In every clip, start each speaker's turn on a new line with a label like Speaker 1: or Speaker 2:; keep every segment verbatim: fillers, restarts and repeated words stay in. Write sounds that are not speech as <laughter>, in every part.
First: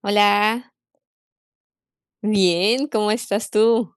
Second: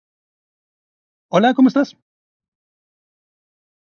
Speaker 1: Hola,
Speaker 2: Hola, ¿cómo estás?
Speaker 1: bien, ¿cómo estás tú?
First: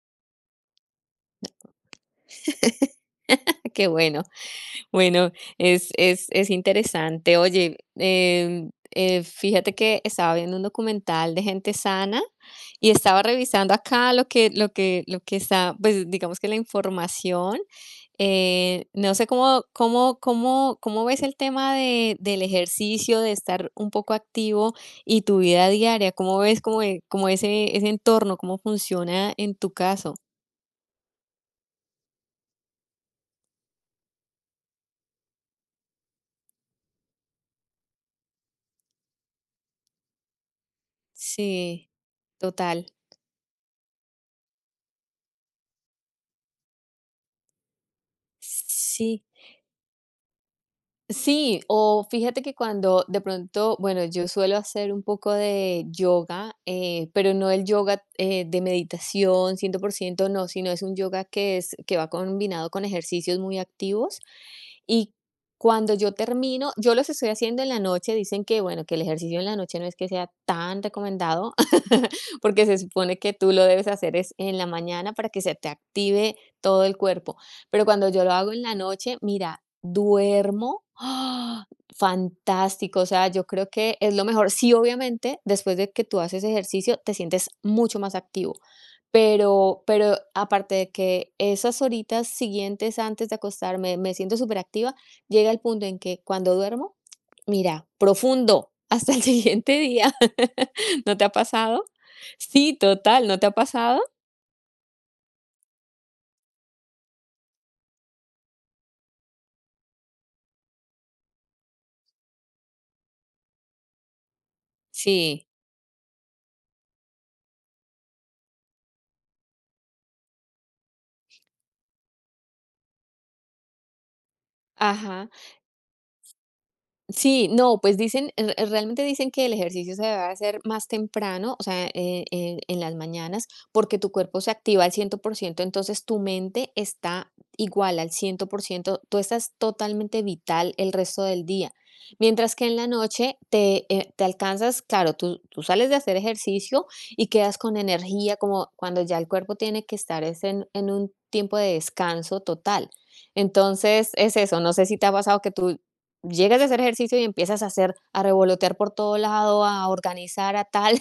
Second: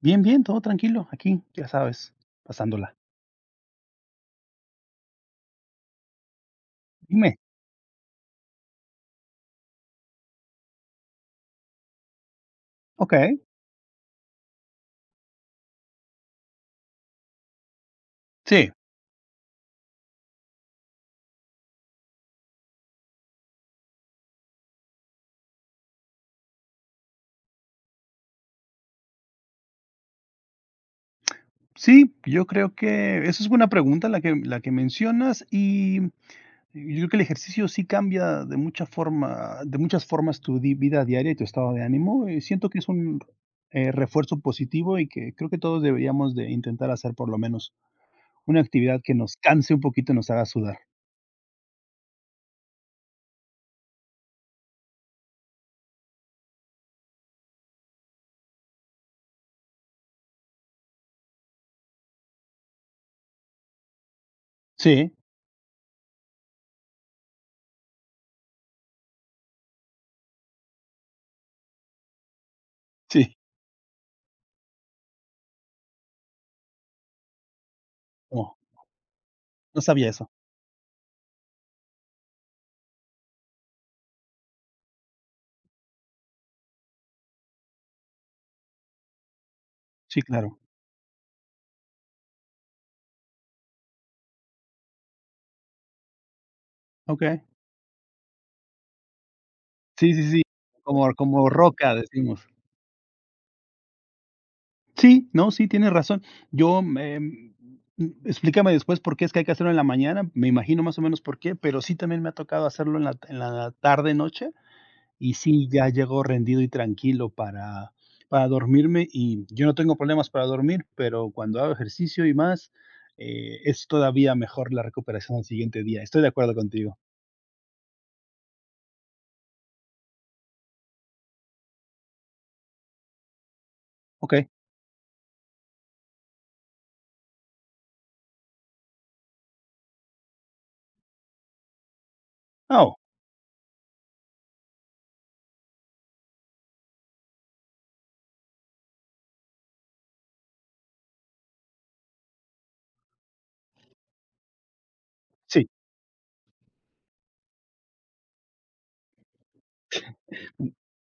Speaker 2: Bien, bien, todo tranquilo, aquí, ya sabes, pasándola.
Speaker 1: <laughs> Qué bueno. Bueno, es, es, es
Speaker 2: Dime.
Speaker 1: interesante. Oye, em, eh, fíjate que estaba viendo un documental de gente sana y estaba
Speaker 2: Okey.
Speaker 1: revisando acá lo que, lo que, lo que está, pues digamos que la información.
Speaker 2: Sí,
Speaker 1: Eh, no sé cómo, cómo, cómo, cómo ves el tema de, del ejercicio, de estar un poco activo y tu vida diaria. ¿Cómo ves como, e- como ese, ese entorno, cómo funciona en tu caso?
Speaker 2: sí, yo creo que esa es buena pregunta la que la que mencionas, y yo creo que el ejercicio sí cambia de mucha forma de muchas formas tu di vida diaria y tu estado de
Speaker 1: Sí,
Speaker 2: ánimo, y siento que es
Speaker 1: total.
Speaker 2: un, eh, refuerzo positivo y que creo que todos deberíamos de intentar hacer por lo menos una actividad que
Speaker 1: Sí.
Speaker 2: nos canse un poquito y nos haga sudar.
Speaker 1: Sí, o fíjate que cuando de pronto, bueno, yo suelo hacer un poco de yoga, eh, pero no el yoga, eh, de meditación cien por ciento, no, sino es un yoga que es que va combinado con ejercicios muy activos.
Speaker 2: Sí,
Speaker 1: Y cuando yo termino, yo los estoy haciendo en la noche, dicen que, bueno, que el ejercicio en la noche no es que sea tan recomendado, <laughs> porque se supone que
Speaker 2: sí.
Speaker 1: tú lo debes hacer es en la mañana para que se te active todo el cuerpo. Pero cuando yo lo hago
Speaker 2: Oh,
Speaker 1: en la noche, mira,
Speaker 2: no sabía eso.
Speaker 1: duermo, ¡ah!, fantástico. O sea, yo creo que es lo mejor. Sí, obviamente, después de que tú haces ejercicio, te sientes mucho más activo, pero pero
Speaker 2: Sí, claro.
Speaker 1: aparte de que esas horitas siguientes antes de acostarme me siento superactiva, llega el punto en que cuando duermo,
Speaker 2: Okey.
Speaker 1: mira, profundo, hasta el <laughs> siguiente día.
Speaker 2: Sí, sí, sí,
Speaker 1: <laughs>
Speaker 2: como
Speaker 1: ¿No te ha
Speaker 2: como
Speaker 1: pasado?
Speaker 2: roca, decimos.
Speaker 1: Sí, total, ¿no te ha pasado?
Speaker 2: Sí, no, sí, tienes razón. Yo, em, explícame después por qué es que hay que hacerlo en la mañana, me imagino más o menos por qué, pero sí también me ha tocado hacerlo en la en la tarde, noche, y
Speaker 1: Sí.
Speaker 2: sí, ya llego rendido y tranquilo para para dormirme, y yo no tengo problemas para dormir, pero cuando hago ejercicio y más, eh, es todavía mejor la
Speaker 1: Ajá.
Speaker 2: recuperación al siguiente día. Estoy de acuerdo contigo.
Speaker 1: Sí, no, pues dicen, re- realmente dicen que el ejercicio se debe hacer más temprano, o sea, eh, en, en las mañanas, porque tu cuerpo
Speaker 2: Okey.
Speaker 1: se activa al cien por ciento, entonces tu mente está igual al cien por ciento, tú estás totalmente vital el resto del día. Mientras que en la
Speaker 2: Oh,
Speaker 1: noche te, eh, te alcanzas, claro, tú, tú sales de hacer ejercicio y quedas con energía, como cuando ya el cuerpo tiene que estar es en en un tiempo de descanso total. Entonces, es eso, no sé si te ha pasado que
Speaker 2: sí.
Speaker 1: tú llegas a hacer ejercicio y empiezas a hacer a revolotear por todo lado, a organizar, a tal.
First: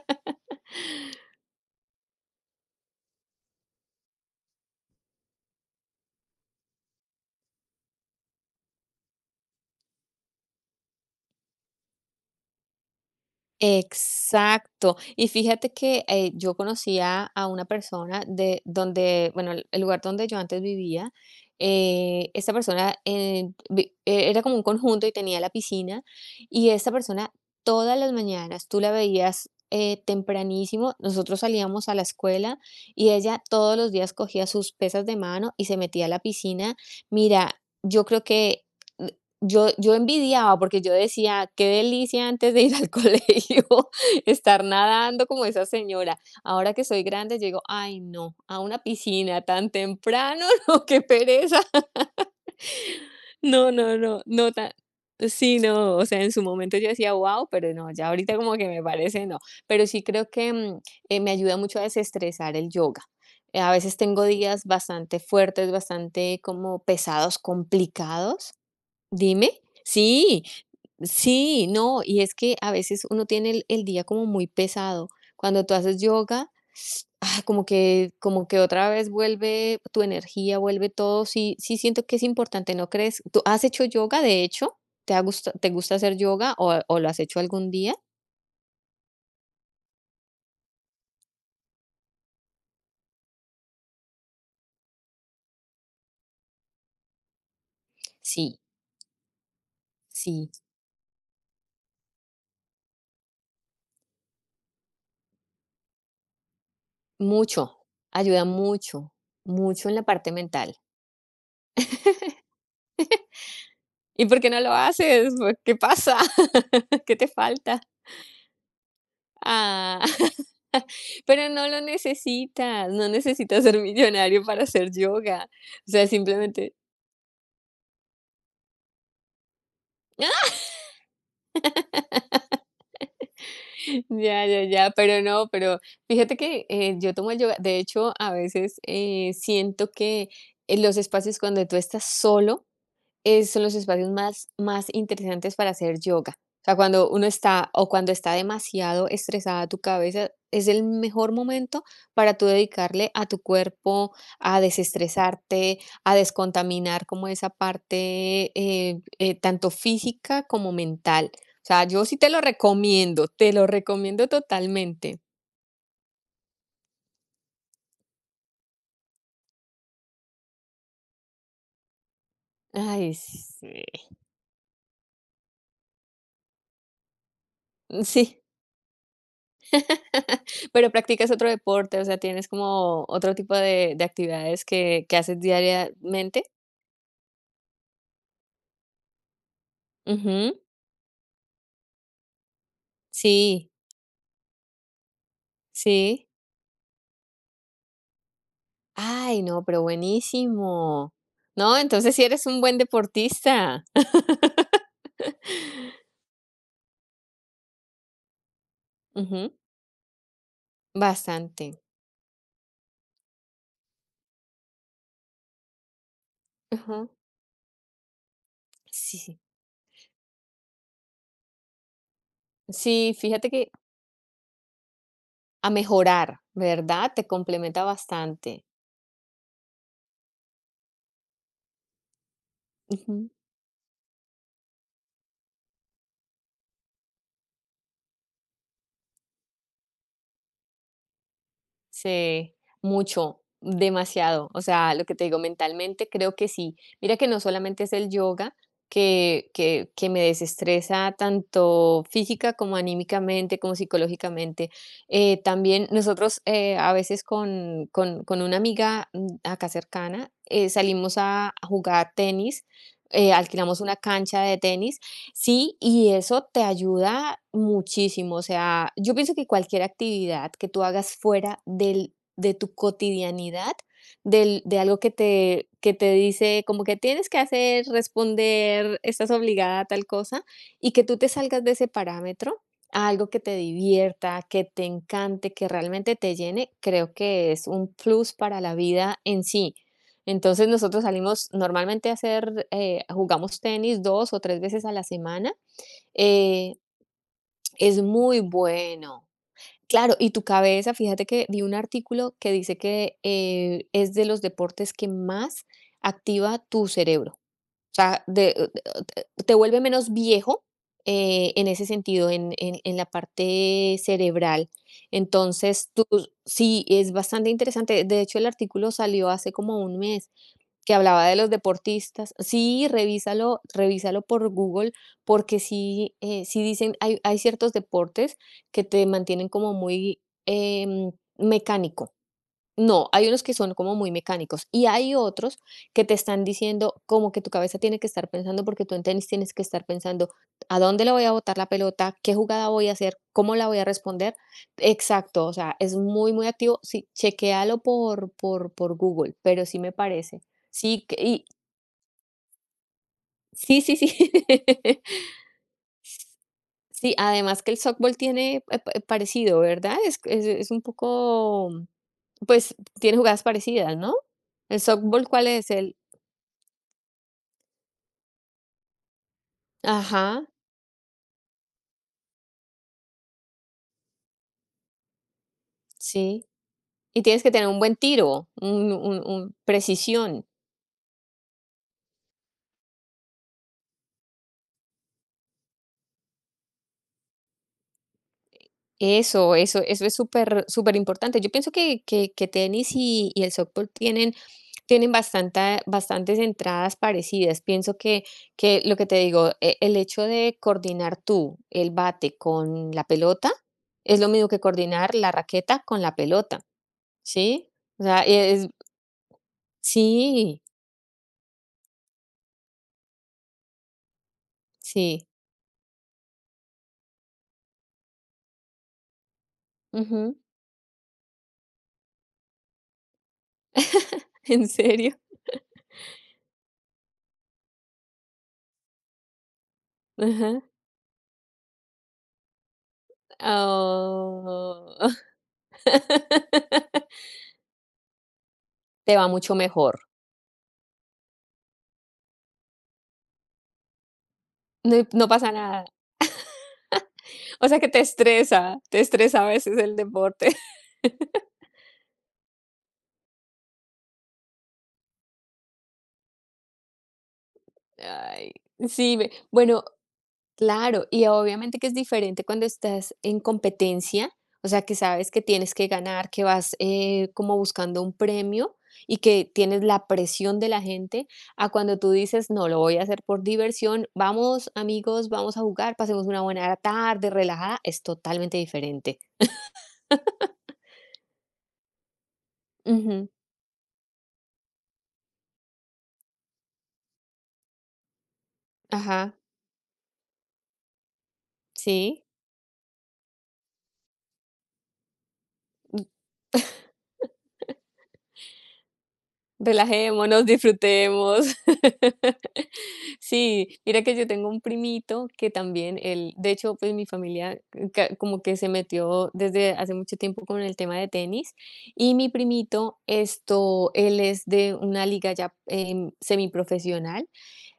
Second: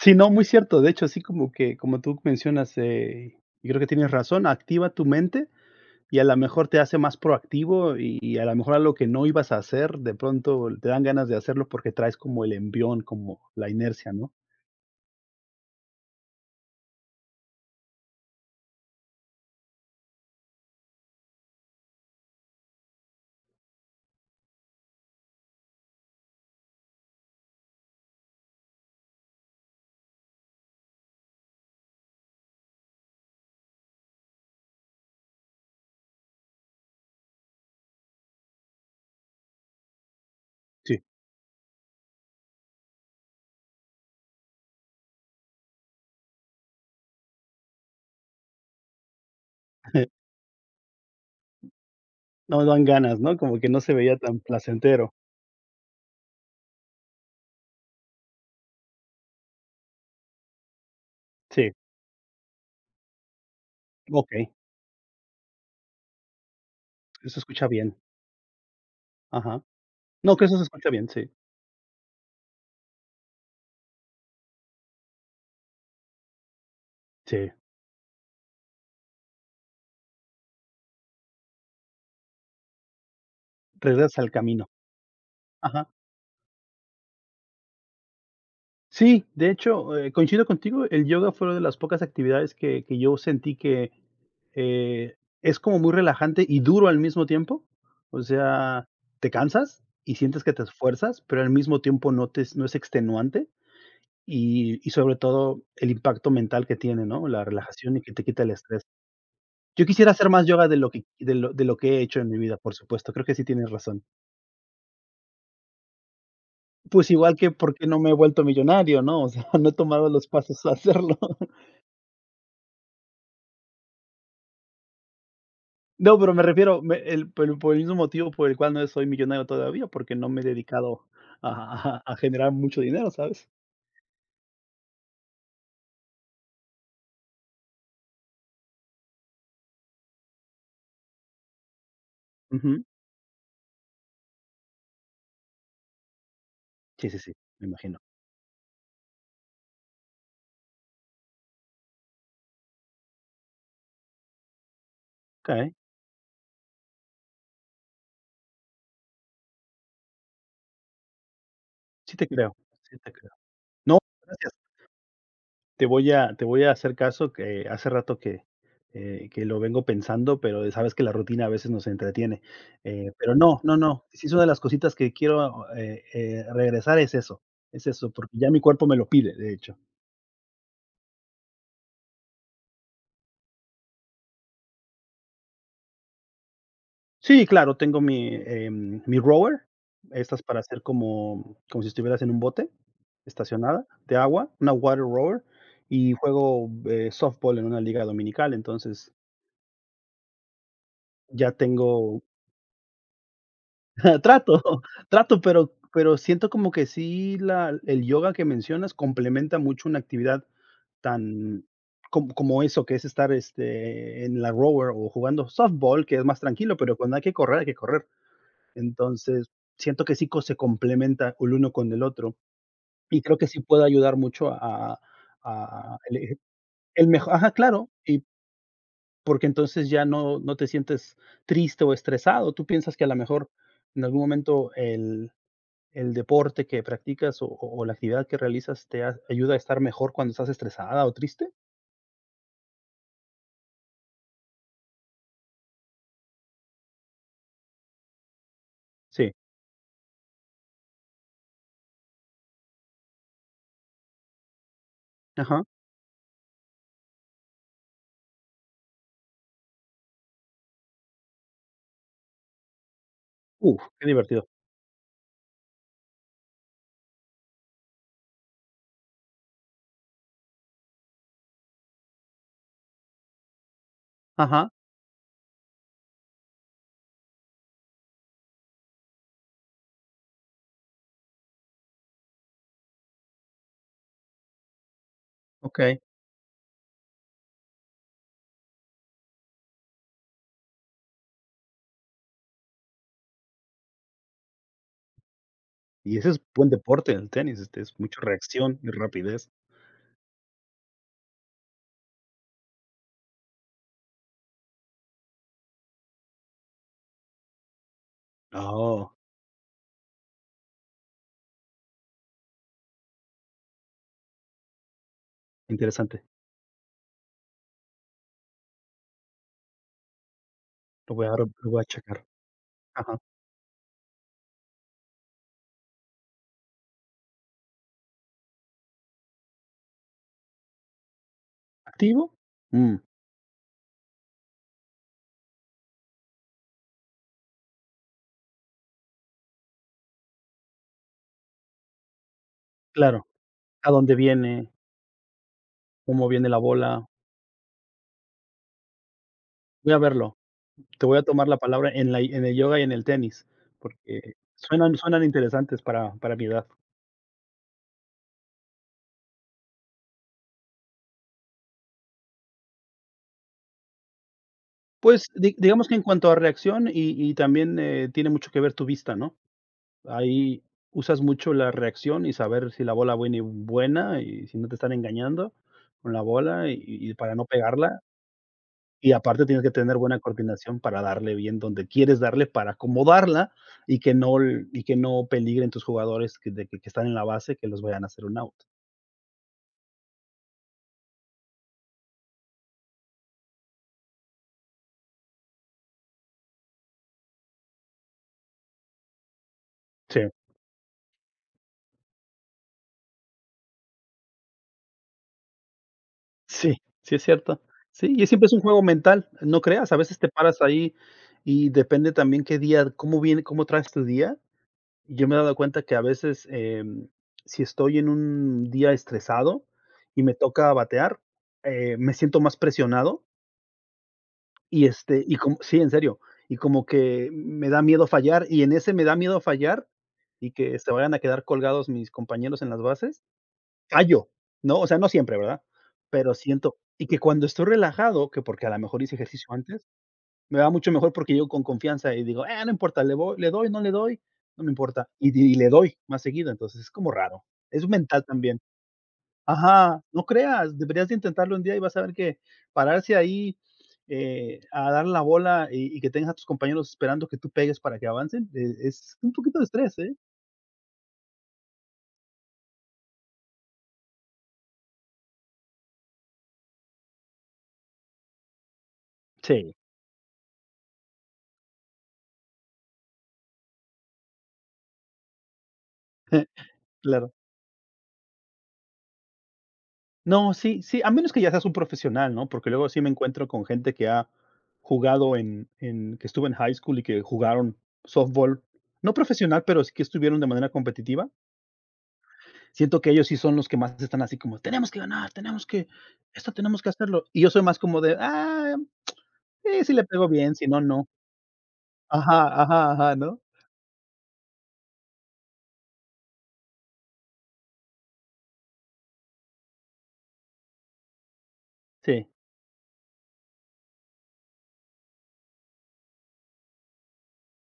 Speaker 2: Sí, no, muy cierto. De hecho, así como que, como tú mencionas, eh, y creo que tienes razón, activa tu mente y a lo mejor te hace más proactivo y, y a lo mejor algo que no ibas a hacer, de pronto te dan ganas de hacerlo porque traes como el envión, como la inercia, ¿no?
Speaker 1: Exacto. Y fíjate que, eh, yo conocía a una persona de donde, bueno, el el lugar donde yo antes vivía, eh, esta persona eh, vi- eh, era como un conjunto y tenía la piscina, y esta persona, todas las mañanas, tú la veías, eh, tempranísimo, nosotros salíamos a la escuela y ella todos los días cogía sus pesas de mano y se metía a la piscina. Mira, yo creo que yo yo envidiaba, porque yo
Speaker 2: Sí.
Speaker 1: decía: "Qué delicia antes de ir al <laughs> colegio estar nadando como esa señora". Ahora que soy grande, yo digo: "Ay, no, a una piscina tan
Speaker 2: <laughs>
Speaker 1: temprano, <laughs> no, qué pereza".
Speaker 2: No dan ganas, ¿no? Como
Speaker 1: No,
Speaker 2: que no se
Speaker 1: no,
Speaker 2: veía
Speaker 1: no,
Speaker 2: tan
Speaker 1: no tan,
Speaker 2: placentero.
Speaker 1: sí, no, o sea, en su momento yo decía: wow, pero no, ya ahorita como que me parece no. Pero sí creo que, mm, eh, me ayuda
Speaker 2: Sí,
Speaker 1: mucho a desestresar el yoga. Eh, a veces tengo
Speaker 2: okey,
Speaker 1: días bastante fuertes, bastante como pesados,
Speaker 2: eso escucha bien.
Speaker 1: complicados. Dime.
Speaker 2: Ajá. No,
Speaker 1: Sí,
Speaker 2: que eso se escucha bien, sí,
Speaker 1: sí, no, y es que a veces uno tiene el el día como muy pesado. Cuando tú haces yoga, <laughs> ah,
Speaker 2: sí,
Speaker 1: como que como que otra vez vuelve tu energía, vuelve todo. Sí, sí siento que es importante, ¿no crees? ¿Tú has hecho
Speaker 2: regresas
Speaker 1: yoga,
Speaker 2: al
Speaker 1: de
Speaker 2: camino.
Speaker 1: hecho? ¿Te ha gusta te
Speaker 2: Ajá.
Speaker 1: gusta hacer yoga o o lo has hecho algún día?
Speaker 2: Sí, de hecho, eh, coincido contigo, el yoga fue una de las pocas actividades que que yo sentí que, eh, es como muy relajante y duro al mismo tiempo. O
Speaker 1: Sí,
Speaker 2: sea, te cansas y sientes
Speaker 1: sí,
Speaker 2: que te esfuerzas, pero al mismo tiempo no te es no es extenuante y y sobre todo el impacto mental que tiene, ¿no? La
Speaker 1: mucho.
Speaker 2: relajación y que te quita
Speaker 1: Ayuda
Speaker 2: el estrés.
Speaker 1: mucho,
Speaker 2: Yo
Speaker 1: mucho en la
Speaker 2: quisiera hacer
Speaker 1: parte
Speaker 2: más yoga
Speaker 1: mental.
Speaker 2: de lo que de lo de lo que he hecho en mi vida, por supuesto, creo que sí tienes razón.
Speaker 1: ¿Y por qué no lo haces? ¿Por qué pasa? <laughs>
Speaker 2: Pues
Speaker 1: ¿Qué te
Speaker 2: igual que por
Speaker 1: falta?
Speaker 2: qué no me he vuelto millonario, ¿no? O sea, <laughs> no he
Speaker 1: Ah.
Speaker 2: tomado los pasos a hacerlo.
Speaker 1: Pero no lo necesitas, no necesitas ser millonario para hacer yoga. O sea,
Speaker 2: No, pero me
Speaker 1: simplemente
Speaker 2: refiero, me el pero por el mismo motivo por el cual no soy millonario todavía, porque no me he
Speaker 1: <laughs>
Speaker 2: dedicado a a a generar mucho dinero, ¿sabes?
Speaker 1: ya, ya, ya, pero no, pero fíjate que, eh, yo tomo el yoga. De hecho, a veces, eh, siento que en los espacios cuando tú estás solo,
Speaker 2: Ujú.
Speaker 1: eh, son los espacios más, más interesantes para hacer yoga. O sea,
Speaker 2: Sí,
Speaker 1: cuando
Speaker 2: sí,
Speaker 1: uno
Speaker 2: sí, me
Speaker 1: está, o
Speaker 2: imagino.
Speaker 1: cuando está demasiado estresada tu cabeza, es el mejor momento para tú dedicarle a tu cuerpo, a
Speaker 2: Okey,
Speaker 1: desestresarte, a descontaminar como esa parte, eh, eh, tanto física como mental. O sea, yo sí
Speaker 2: sí te
Speaker 1: te lo
Speaker 2: creo, sí te
Speaker 1: recomiendo,
Speaker 2: creo.
Speaker 1: te lo
Speaker 2: No,
Speaker 1: recomiendo
Speaker 2: gracias.
Speaker 1: totalmente.
Speaker 2: Te voy a te voy a hacer caso, que hace rato que, eh, que lo vengo pensando, pero sabes que la rutina a veces nos entretiene. Eh,
Speaker 1: Ay,
Speaker 2: pero no, no,
Speaker 1: sí.
Speaker 2: no, sí es una de las cositas que quiero, eh eh, regresar es eso, es eso, porque
Speaker 1: Sí.
Speaker 2: ya mi cuerpo me lo pide, de hecho.
Speaker 1: <laughs> Pero practicas otro deporte, o sea, tienes como otro tipo de, de actividades que, que haces diariamente.
Speaker 2: Sí, claro, tengo mi, em, mi rower, estas
Speaker 1: Ujú.
Speaker 2: para hacer como como si estuvieras en un bote,
Speaker 1: Sí,
Speaker 2: estacionada, de agua, una water rower, y
Speaker 1: sí.
Speaker 2: juego, eh, softball en una liga dominical, entonces,
Speaker 1: Ay, no, pero buenísimo.
Speaker 2: ya
Speaker 1: No, entonces
Speaker 2: tengo
Speaker 1: sí eres un buen deportista.
Speaker 2: <laughs> trato, <laughs> trato, pero pero siento como que sí la el yoga que mencionas
Speaker 1: <laughs> Ujú.
Speaker 2: complementa mucho una actividad
Speaker 1: Bastante.
Speaker 2: tan como como eso, que es estar, este, en la rower o jugando softball, que es más tranquilo, pero
Speaker 1: Ujú.
Speaker 2: cuando hay que correr, hay que correr.
Speaker 1: Sí, sí.
Speaker 2: Entonces, siento que sí co se complementa el uno con el otro,
Speaker 1: Sí,
Speaker 2: y creo que
Speaker 1: fíjate
Speaker 2: sí
Speaker 1: que
Speaker 2: puede ayudar mucho a
Speaker 1: a
Speaker 2: a elegir
Speaker 1: mejorar,
Speaker 2: el
Speaker 1: ¿verdad? Te
Speaker 2: mejor ajá,
Speaker 1: complementa
Speaker 2: claro, y
Speaker 1: bastante.
Speaker 2: porque entonces ya no no te sientes triste o estresado. Tú piensas que a lo
Speaker 1: Ujú.
Speaker 2: mejor en algún momento el el deporte que practicas o o o la actividad que realizas te ha ayuda a estar mejor cuando estás estresada o triste.
Speaker 1: Sí, mucho, demasiado. O sea, lo que te digo, mentalmente creo que sí. Mira que no solamente es el yoga
Speaker 2: Sí,
Speaker 1: que, que, que me desestresa tanto física como anímicamente, como psicológicamente. Eh,
Speaker 2: ajá.
Speaker 1: también nosotros, eh, a veces con, con, con una amiga, mm, acá cercana, eh, salimos a, a jugar tenis. Eh, alquilamos
Speaker 2: Uf,
Speaker 1: una
Speaker 2: qué
Speaker 1: cancha
Speaker 2: divertido.
Speaker 1: de tenis. Sí, y eso te ayuda muchísimo. O sea, yo pienso que cualquier actividad que tú hagas fuera del, de tu cotidianidad, del,
Speaker 2: Ajá,
Speaker 1: de algo que te, que te dice como que tienes que hacer, responder, estás obligada a tal cosa, y que tú te salgas de ese parámetro a algo que te divierta, que te encante, que
Speaker 2: okey.
Speaker 1: realmente te llene, creo que es un plus para la vida en sí. Entonces nosotros salimos normalmente a hacer, eh, jugamos tenis dos o tres veces a la semana.
Speaker 2: Y ese es buen
Speaker 1: Eh,
Speaker 2: deporte, el tenis, este, es
Speaker 1: es
Speaker 2: mucha
Speaker 1: muy
Speaker 2: reacción y
Speaker 1: bueno.
Speaker 2: rapidez.
Speaker 1: Claro, y tu cabeza, fíjate que vi un artículo que dice que, eh, es de los deportes que más activa tu cerebro. O sea, de-
Speaker 2: Oh,
Speaker 1: te te vuelve menos viejo, eh, en ese sentido, en, en- en la parte cerebral. Entonces, tú,
Speaker 2: interesante.
Speaker 1: sí, es bastante interesante. De hecho, el artículo salió hace como un mes que
Speaker 2: Lo
Speaker 1: hablaba
Speaker 2: voy
Speaker 1: de
Speaker 2: a re
Speaker 1: los
Speaker 2: lo voy a checar.
Speaker 1: deportistas. Sí,
Speaker 2: Ajá.
Speaker 1: revísalo revísalo por Google, porque sí, eh, sí dicen, hay hay ciertos deportes que te mantienen como muy, em, mecánico.
Speaker 2: ¿Activo? Mm.
Speaker 1: No, hay unos que son como muy mecánicos y hay otros que te están diciendo como que tu cabeza tiene que estar pensando, porque tú en tenis tienes que estar pensando a dónde le voy a botar la pelota, qué jugada voy a hacer,
Speaker 2: Claro.
Speaker 1: cómo la voy a
Speaker 2: ¿A dónde
Speaker 1: responder.
Speaker 2: viene?
Speaker 1: Exacto, o sea, es
Speaker 2: ¿Cómo
Speaker 1: muy, muy
Speaker 2: viene la
Speaker 1: activo.
Speaker 2: bola?
Speaker 1: Sí, chequéalo por, por, por Google, pero sí me
Speaker 2: Voy a verlo.
Speaker 1: parece. Sí,
Speaker 2: Te
Speaker 1: que-
Speaker 2: voy a
Speaker 1: y,
Speaker 2: tomar la palabra en la en el yoga y en el tenis,
Speaker 1: sí, sí, sí.
Speaker 2: porque suenan
Speaker 1: <laughs>
Speaker 2: suenan interesantes para para mi edad.
Speaker 1: Sí, además que el softball tiene, eh, pa- parecido, ¿verdad? Es, es, es un poco, pues tiene jugadas parecidas, ¿no? ¿El softball
Speaker 2: Pues,
Speaker 1: cuál
Speaker 2: di
Speaker 1: es?
Speaker 2: digamos que en cuanto a reacción y y también, eh, tiene mucho que ver tu vista, ¿no?
Speaker 1: Ajá,
Speaker 2: Ahí usas mucho la reacción y saber si la bola viene buena y si no te están engañando con la
Speaker 1: sí.
Speaker 2: bola y y
Speaker 1: Y
Speaker 2: para
Speaker 1: tienes
Speaker 2: no
Speaker 1: que tener un buen
Speaker 2: pegarla.
Speaker 1: tiro, un
Speaker 2: Y
Speaker 1: un
Speaker 2: aparte
Speaker 1: un
Speaker 2: tienes que tener buena
Speaker 1: precisión.
Speaker 2: coordinación para darle bien donde quieres darle, para acomodarla y que no l y que no peligren tus jugadores que de que que están en la base, que los vayan a hacer un out.
Speaker 1: Eso, eso, eso es súper súper importante. Yo pienso que que que tenis y y el softball tienen tienen bastante, bastantes entradas parecidas. Pienso que que lo que te digo, e el
Speaker 2: Sí,
Speaker 1: hecho de coordinar tú el bate con la pelota, es lo mismo que coordinar la raqueta con la pelota,
Speaker 2: sí, sí es cierto.
Speaker 1: ¿sí? O
Speaker 2: Sí,
Speaker 1: sea,
Speaker 2: y siempre es un
Speaker 1: es
Speaker 2: juego mental, no creas, a veces te
Speaker 1: sí,
Speaker 2: paras ahí y depende también qué día, cómo viene, cómo traes tu día.
Speaker 1: sí.
Speaker 2: Yo me he dado cuenta que a veces, em, si estoy en un día estresado y me
Speaker 1: Ujú.
Speaker 2: toca batear, eh, me siento más presionado.
Speaker 1: <laughs> ¿En
Speaker 2: Y,
Speaker 1: serio?
Speaker 2: este, y como sí, en serio, y como que me da miedo fallar, y en ese me da miedo fallar, y
Speaker 1: Ajá.
Speaker 2: que se vayan a quedar colgados mis compañeros en las bases, fallo, ¿no? O sea, no
Speaker 1: Oh.
Speaker 2: siempre, ¿verdad? Pero siento y que
Speaker 1: <laughs>
Speaker 2: cuando estoy relajado, que porque a lo mejor
Speaker 1: Te
Speaker 2: hice
Speaker 1: va
Speaker 2: ejercicio
Speaker 1: mucho
Speaker 2: antes,
Speaker 1: mejor.
Speaker 2: me va mucho mejor porque llego con confianza y digo: "Ah, no importa, le voy le doy, no le doy, no me
Speaker 1: No
Speaker 2: importa",
Speaker 1: no
Speaker 2: y
Speaker 1: pasa
Speaker 2: y le
Speaker 1: nada.
Speaker 2: doy más seguido, entonces es como raro,
Speaker 1: O sea
Speaker 2: es
Speaker 1: que te
Speaker 2: mental también.
Speaker 1: estresa, te estresa a veces el
Speaker 2: Ajá, no
Speaker 1: deporte.
Speaker 2: creas, deberías de
Speaker 1: <laughs>
Speaker 2: intentarlo un día y vas a ver que pararse ahí, eh, a dar la bola y y que tengas a tus compañeros esperando que tú pegues para que avancen,
Speaker 1: Ay,
Speaker 2: eh,
Speaker 1: sí,
Speaker 2: es
Speaker 1: me,
Speaker 2: un poquito de
Speaker 1: bueno,
Speaker 2: estrés, ¿eh?
Speaker 1: claro, y obviamente que es diferente cuando estás en competencia, o sea, que sabes que tienes que ganar, que vas, eh, como buscando un premio y que
Speaker 2: Sí.
Speaker 1: tienes la presión de la gente, a cuando tú dices, no, lo voy a hacer por diversión, vamos amigos, vamos a jugar, pasemos una buena
Speaker 2: <laughs>
Speaker 1: tarde,
Speaker 2: Claro.
Speaker 1: relajada, es totalmente diferente.
Speaker 2: No, sí, sí, a menos que ya seas un profesional, ¿no? Porque luego sí me
Speaker 1: Ujú,
Speaker 2: encuentro con gente que ha jugado en en que estuvo en high school y que jugaron softball, no
Speaker 1: ajá,
Speaker 2: profesional, pero sí que estuvieron de manera competitiva.
Speaker 1: sí,
Speaker 2: Siento que ellos sí son los que más están así como: "Tenemos que ganar, tenemos que esto tenemos que hacerlo". Y yo soy más como de: "Ah, Eh, sí, si le pego
Speaker 1: relajémonos,
Speaker 2: bien, si no, no".
Speaker 1: disfrutemos. <laughs>
Speaker 2: Ajá, ajá, ajá, ¿no?
Speaker 1: Sí, mira que yo tengo un primito que también él, de hecho, pues mi familia, eh, ca- como que se metió desde hace mucho tiempo con el tema de tenis, y mi
Speaker 2: Sí.
Speaker 1: primito, esto, él es de una liga ya, em, semiprofesional.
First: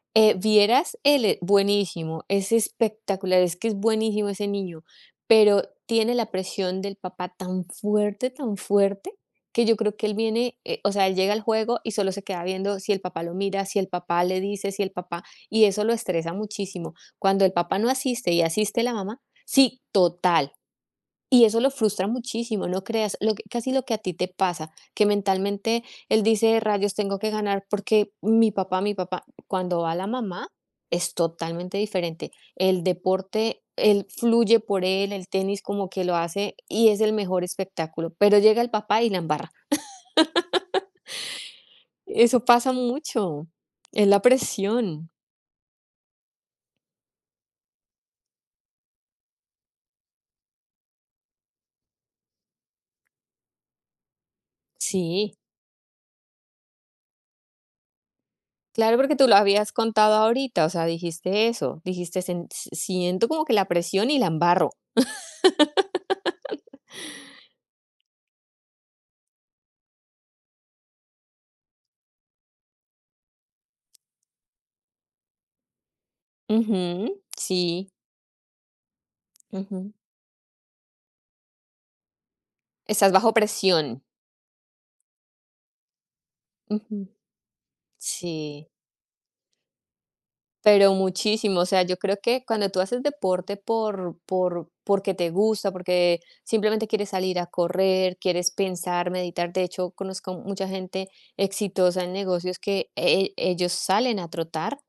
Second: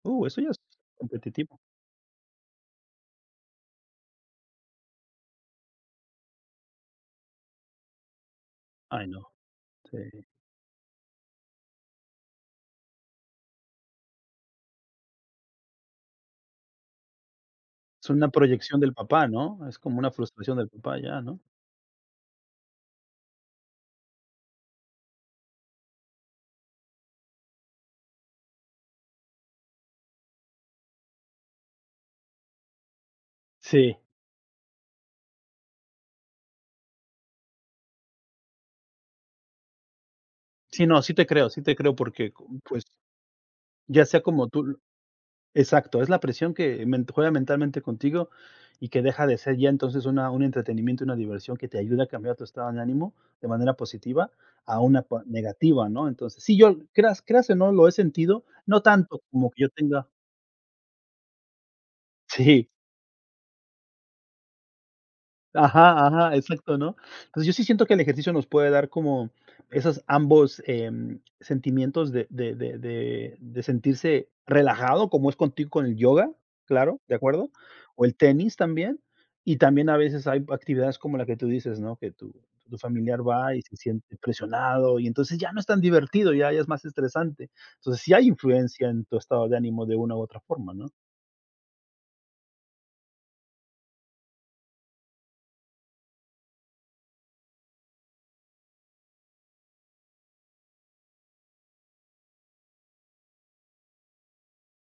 Speaker 2: Uh,
Speaker 1: eh,
Speaker 2: eso ya es
Speaker 1: Vieras, él e
Speaker 2: competitivo.
Speaker 1: buenísimo, es espectacular, es que es buenísimo ese niño, pero tiene la presión del papá tan fuerte, tan
Speaker 2: Ay,
Speaker 1: fuerte,
Speaker 2: no.
Speaker 1: que yo creo
Speaker 2: Sí.
Speaker 1: que él viene, eh, o sea, él llega al juego y solo se queda viendo si el papá lo mira, si el papá le dice, si el papá, y eso lo estresa muchísimo. Cuando el papá no
Speaker 2: Es una
Speaker 1: asiste y
Speaker 2: proyección
Speaker 1: asiste la
Speaker 2: del
Speaker 1: mamá,
Speaker 2: papá, ¿no? Es
Speaker 1: sí,
Speaker 2: como una
Speaker 1: total,
Speaker 2: frustración del papá ya, ¿no?
Speaker 1: y eso lo frustra muchísimo, no creas, lo que casi lo que a ti te pasa, que mentalmente él dice: "Rayos, tengo que ganar", porque mi papá mi papá, cuando va la mamá, es totalmente diferente. El deporte,
Speaker 2: Sí.
Speaker 1: él fluye por él, el tenis como que lo hace y es el mejor espectáculo, pero llega el papá y la embarra.
Speaker 2: Sí, no, sí te creo, sí te creo porque,
Speaker 1: Eso
Speaker 2: co
Speaker 1: pasa
Speaker 2: pues,
Speaker 1: mucho,
Speaker 2: ya
Speaker 1: es la
Speaker 2: sea como tú
Speaker 1: presión.
Speaker 2: exacto, es la presión que men juega mentalmente contigo y que deja de ser ya entonces una un entretenimiento, una diversión que te ayuda a cambiar tu estado de ánimo de manera positiva a una pa
Speaker 1: Sí,
Speaker 2: negativa, ¿no? Entonces, sí, yo creas creas o no, lo he sentido, no
Speaker 1: claro, porque
Speaker 2: tanto
Speaker 1: tú lo
Speaker 2: como que yo
Speaker 1: habías
Speaker 2: tenga.
Speaker 1: contado ahorita, o sea, dijiste eso, dijiste: "Sen si,
Speaker 2: Sí,
Speaker 1: siento como que la presión y la embarro".
Speaker 2: ajá, ajá, exacto, ¿no? Entonces, yo sí siento que el ejercicio nos puede dar como esos ambos, em, sentimientos de de de de de sentirse relajado, como es contigo con el yoga, claro, ¿de
Speaker 1: Ujú,
Speaker 2: acuerdo?
Speaker 1: sí,
Speaker 2: O el tenis también, y también
Speaker 1: ujú.
Speaker 2: a veces hay actividades como la que tú dices, ¿no? Que tu tu
Speaker 1: Estás
Speaker 2: familiar
Speaker 1: bajo
Speaker 2: va y se
Speaker 1: presión.
Speaker 2: siente presionado, y entonces ya no es tan divertido, ya ya es más
Speaker 1: Ujú,
Speaker 2: estresante. Entonces, sí hay
Speaker 1: sí.
Speaker 2: influencia en tu estado de ánimo de una u otra forma, ¿no?
Speaker 1: Pero muchísimo, o sea, yo creo que cuando tú haces deporte, por, por, porque te gusta, porque simplemente quieres salir a correr, quieres pensar, meditar. De hecho, conozco mucha gente exitosa en negocios que e- ellos salen a trotar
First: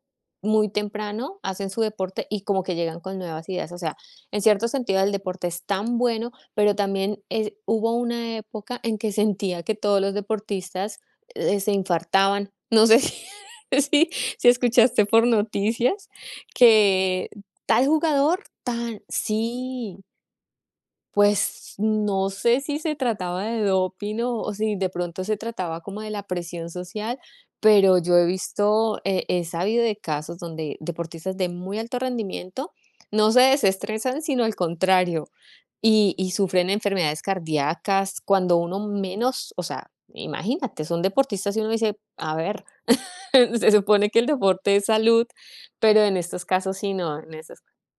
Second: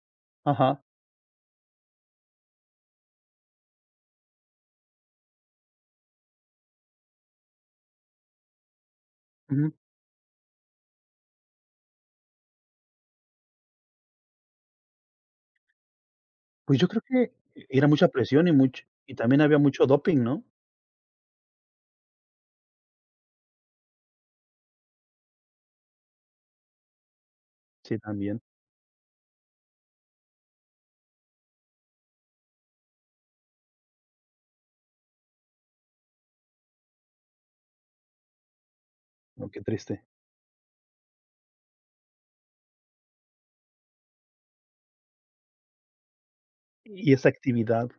Speaker 1: muy
Speaker 2: Ajá.
Speaker 1: temprano, hacen su deporte y como que llegan con nuevas ideas. O sea, en cierto sentido el deporte es tan bueno, pero también es- hubo una época en que sentía que todos los deportistas, eh, se infartaban. No sé si, <laughs> si escuchaste por noticias
Speaker 2: Pues yo creo
Speaker 1: que
Speaker 2: que
Speaker 1: tal
Speaker 2: era mucha
Speaker 1: jugador,
Speaker 2: presión y mucho
Speaker 1: tan,
Speaker 2: y también había mucho
Speaker 1: sí,
Speaker 2: doping, ¿no?
Speaker 1: pues no sé si se trataba de doping o, o si de pronto se trataba como de la presión social, pero
Speaker 2: Sí,
Speaker 1: yo he
Speaker 2: también.
Speaker 1: visto, eh, he sabido de casos donde deportistas de muy alto rendimiento no se desestresan, sino al contrario, y, y sufren enfermedades cardíacas cuando uno
Speaker 2: No,
Speaker 1: menos,
Speaker 2: qué
Speaker 1: o sea,
Speaker 2: triste.
Speaker 1: imagínate, son deportistas y uno dice, a ver, <laughs> se supone que el deporte es salud, pero en estos casos sí,
Speaker 2: Y
Speaker 1: no,
Speaker 2: esa
Speaker 1: en estos,
Speaker 2: actividad.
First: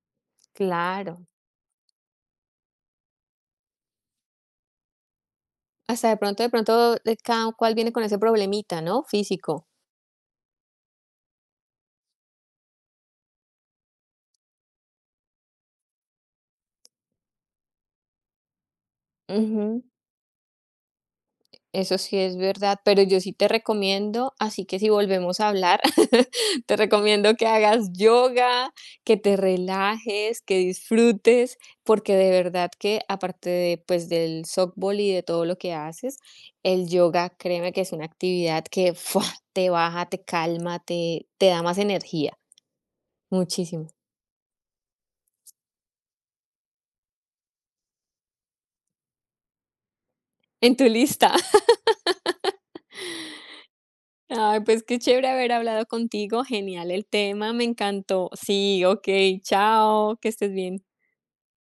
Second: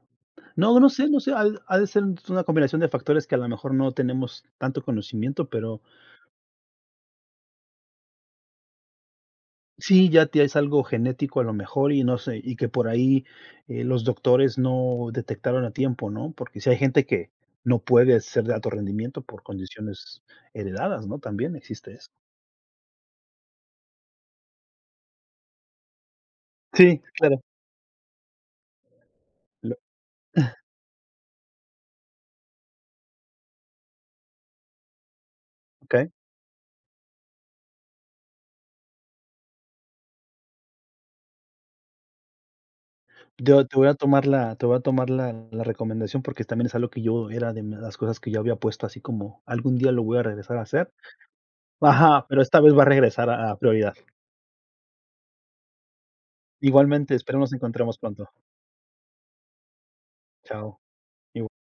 Speaker 2: No, no sé,
Speaker 1: claro.
Speaker 2: no sé, ha ha de ser una combinación de factores que a lo mejor no tenemos tanto conocimiento, pero
Speaker 1: Hasta de pronto de pronto, de cada cual viene con ese problemita, ¿no? Físico.
Speaker 2: sí, ya te es algo genético a lo mejor y no sé, y que por ahí, eh, los doctores no detectaron a tiempo, ¿no? Porque sí hay gente que no puede ser de alto rendimiento por
Speaker 1: Ujú.
Speaker 2: condiciones heredadas, ¿no? También existe
Speaker 1: Eso
Speaker 2: eso.
Speaker 1: sí es verdad, pero yo sí te recomiendo, así que si volvemos a hablar, <laughs> te
Speaker 2: Sí,
Speaker 1: recomiendo
Speaker 2: claro,
Speaker 1: que hagas yoga, que te
Speaker 2: lo
Speaker 1: relajes, que disfrutes, porque de verdad que aparte de, pues, del softball y de todo lo que
Speaker 2: okey.
Speaker 1: haces, el yoga, créeme que es una actividad que ¡fua! Te baja, te calma, te, te da más energía,
Speaker 2: Yo te voy
Speaker 1: muchísimo.
Speaker 2: a tomar la te voy a tomar la la recomendación, porque también es algo que yo era de las cosas que yo había puesto así como algún día lo voy a regresar a
Speaker 1: En tu
Speaker 2: hacer.
Speaker 1: lista. <laughs>
Speaker 2: Ajá, pero esta vez va a regresar a a prioridad.
Speaker 1: Ay, pues qué chévere haber hablado contigo, genial el
Speaker 2: Igualmente, espero nos
Speaker 1: tema, me
Speaker 2: encontremos
Speaker 1: encantó.
Speaker 2: pronto.
Speaker 1: Sí, ok, chao, que estés
Speaker 2: Chao.
Speaker 1: bien.
Speaker 2: Igual.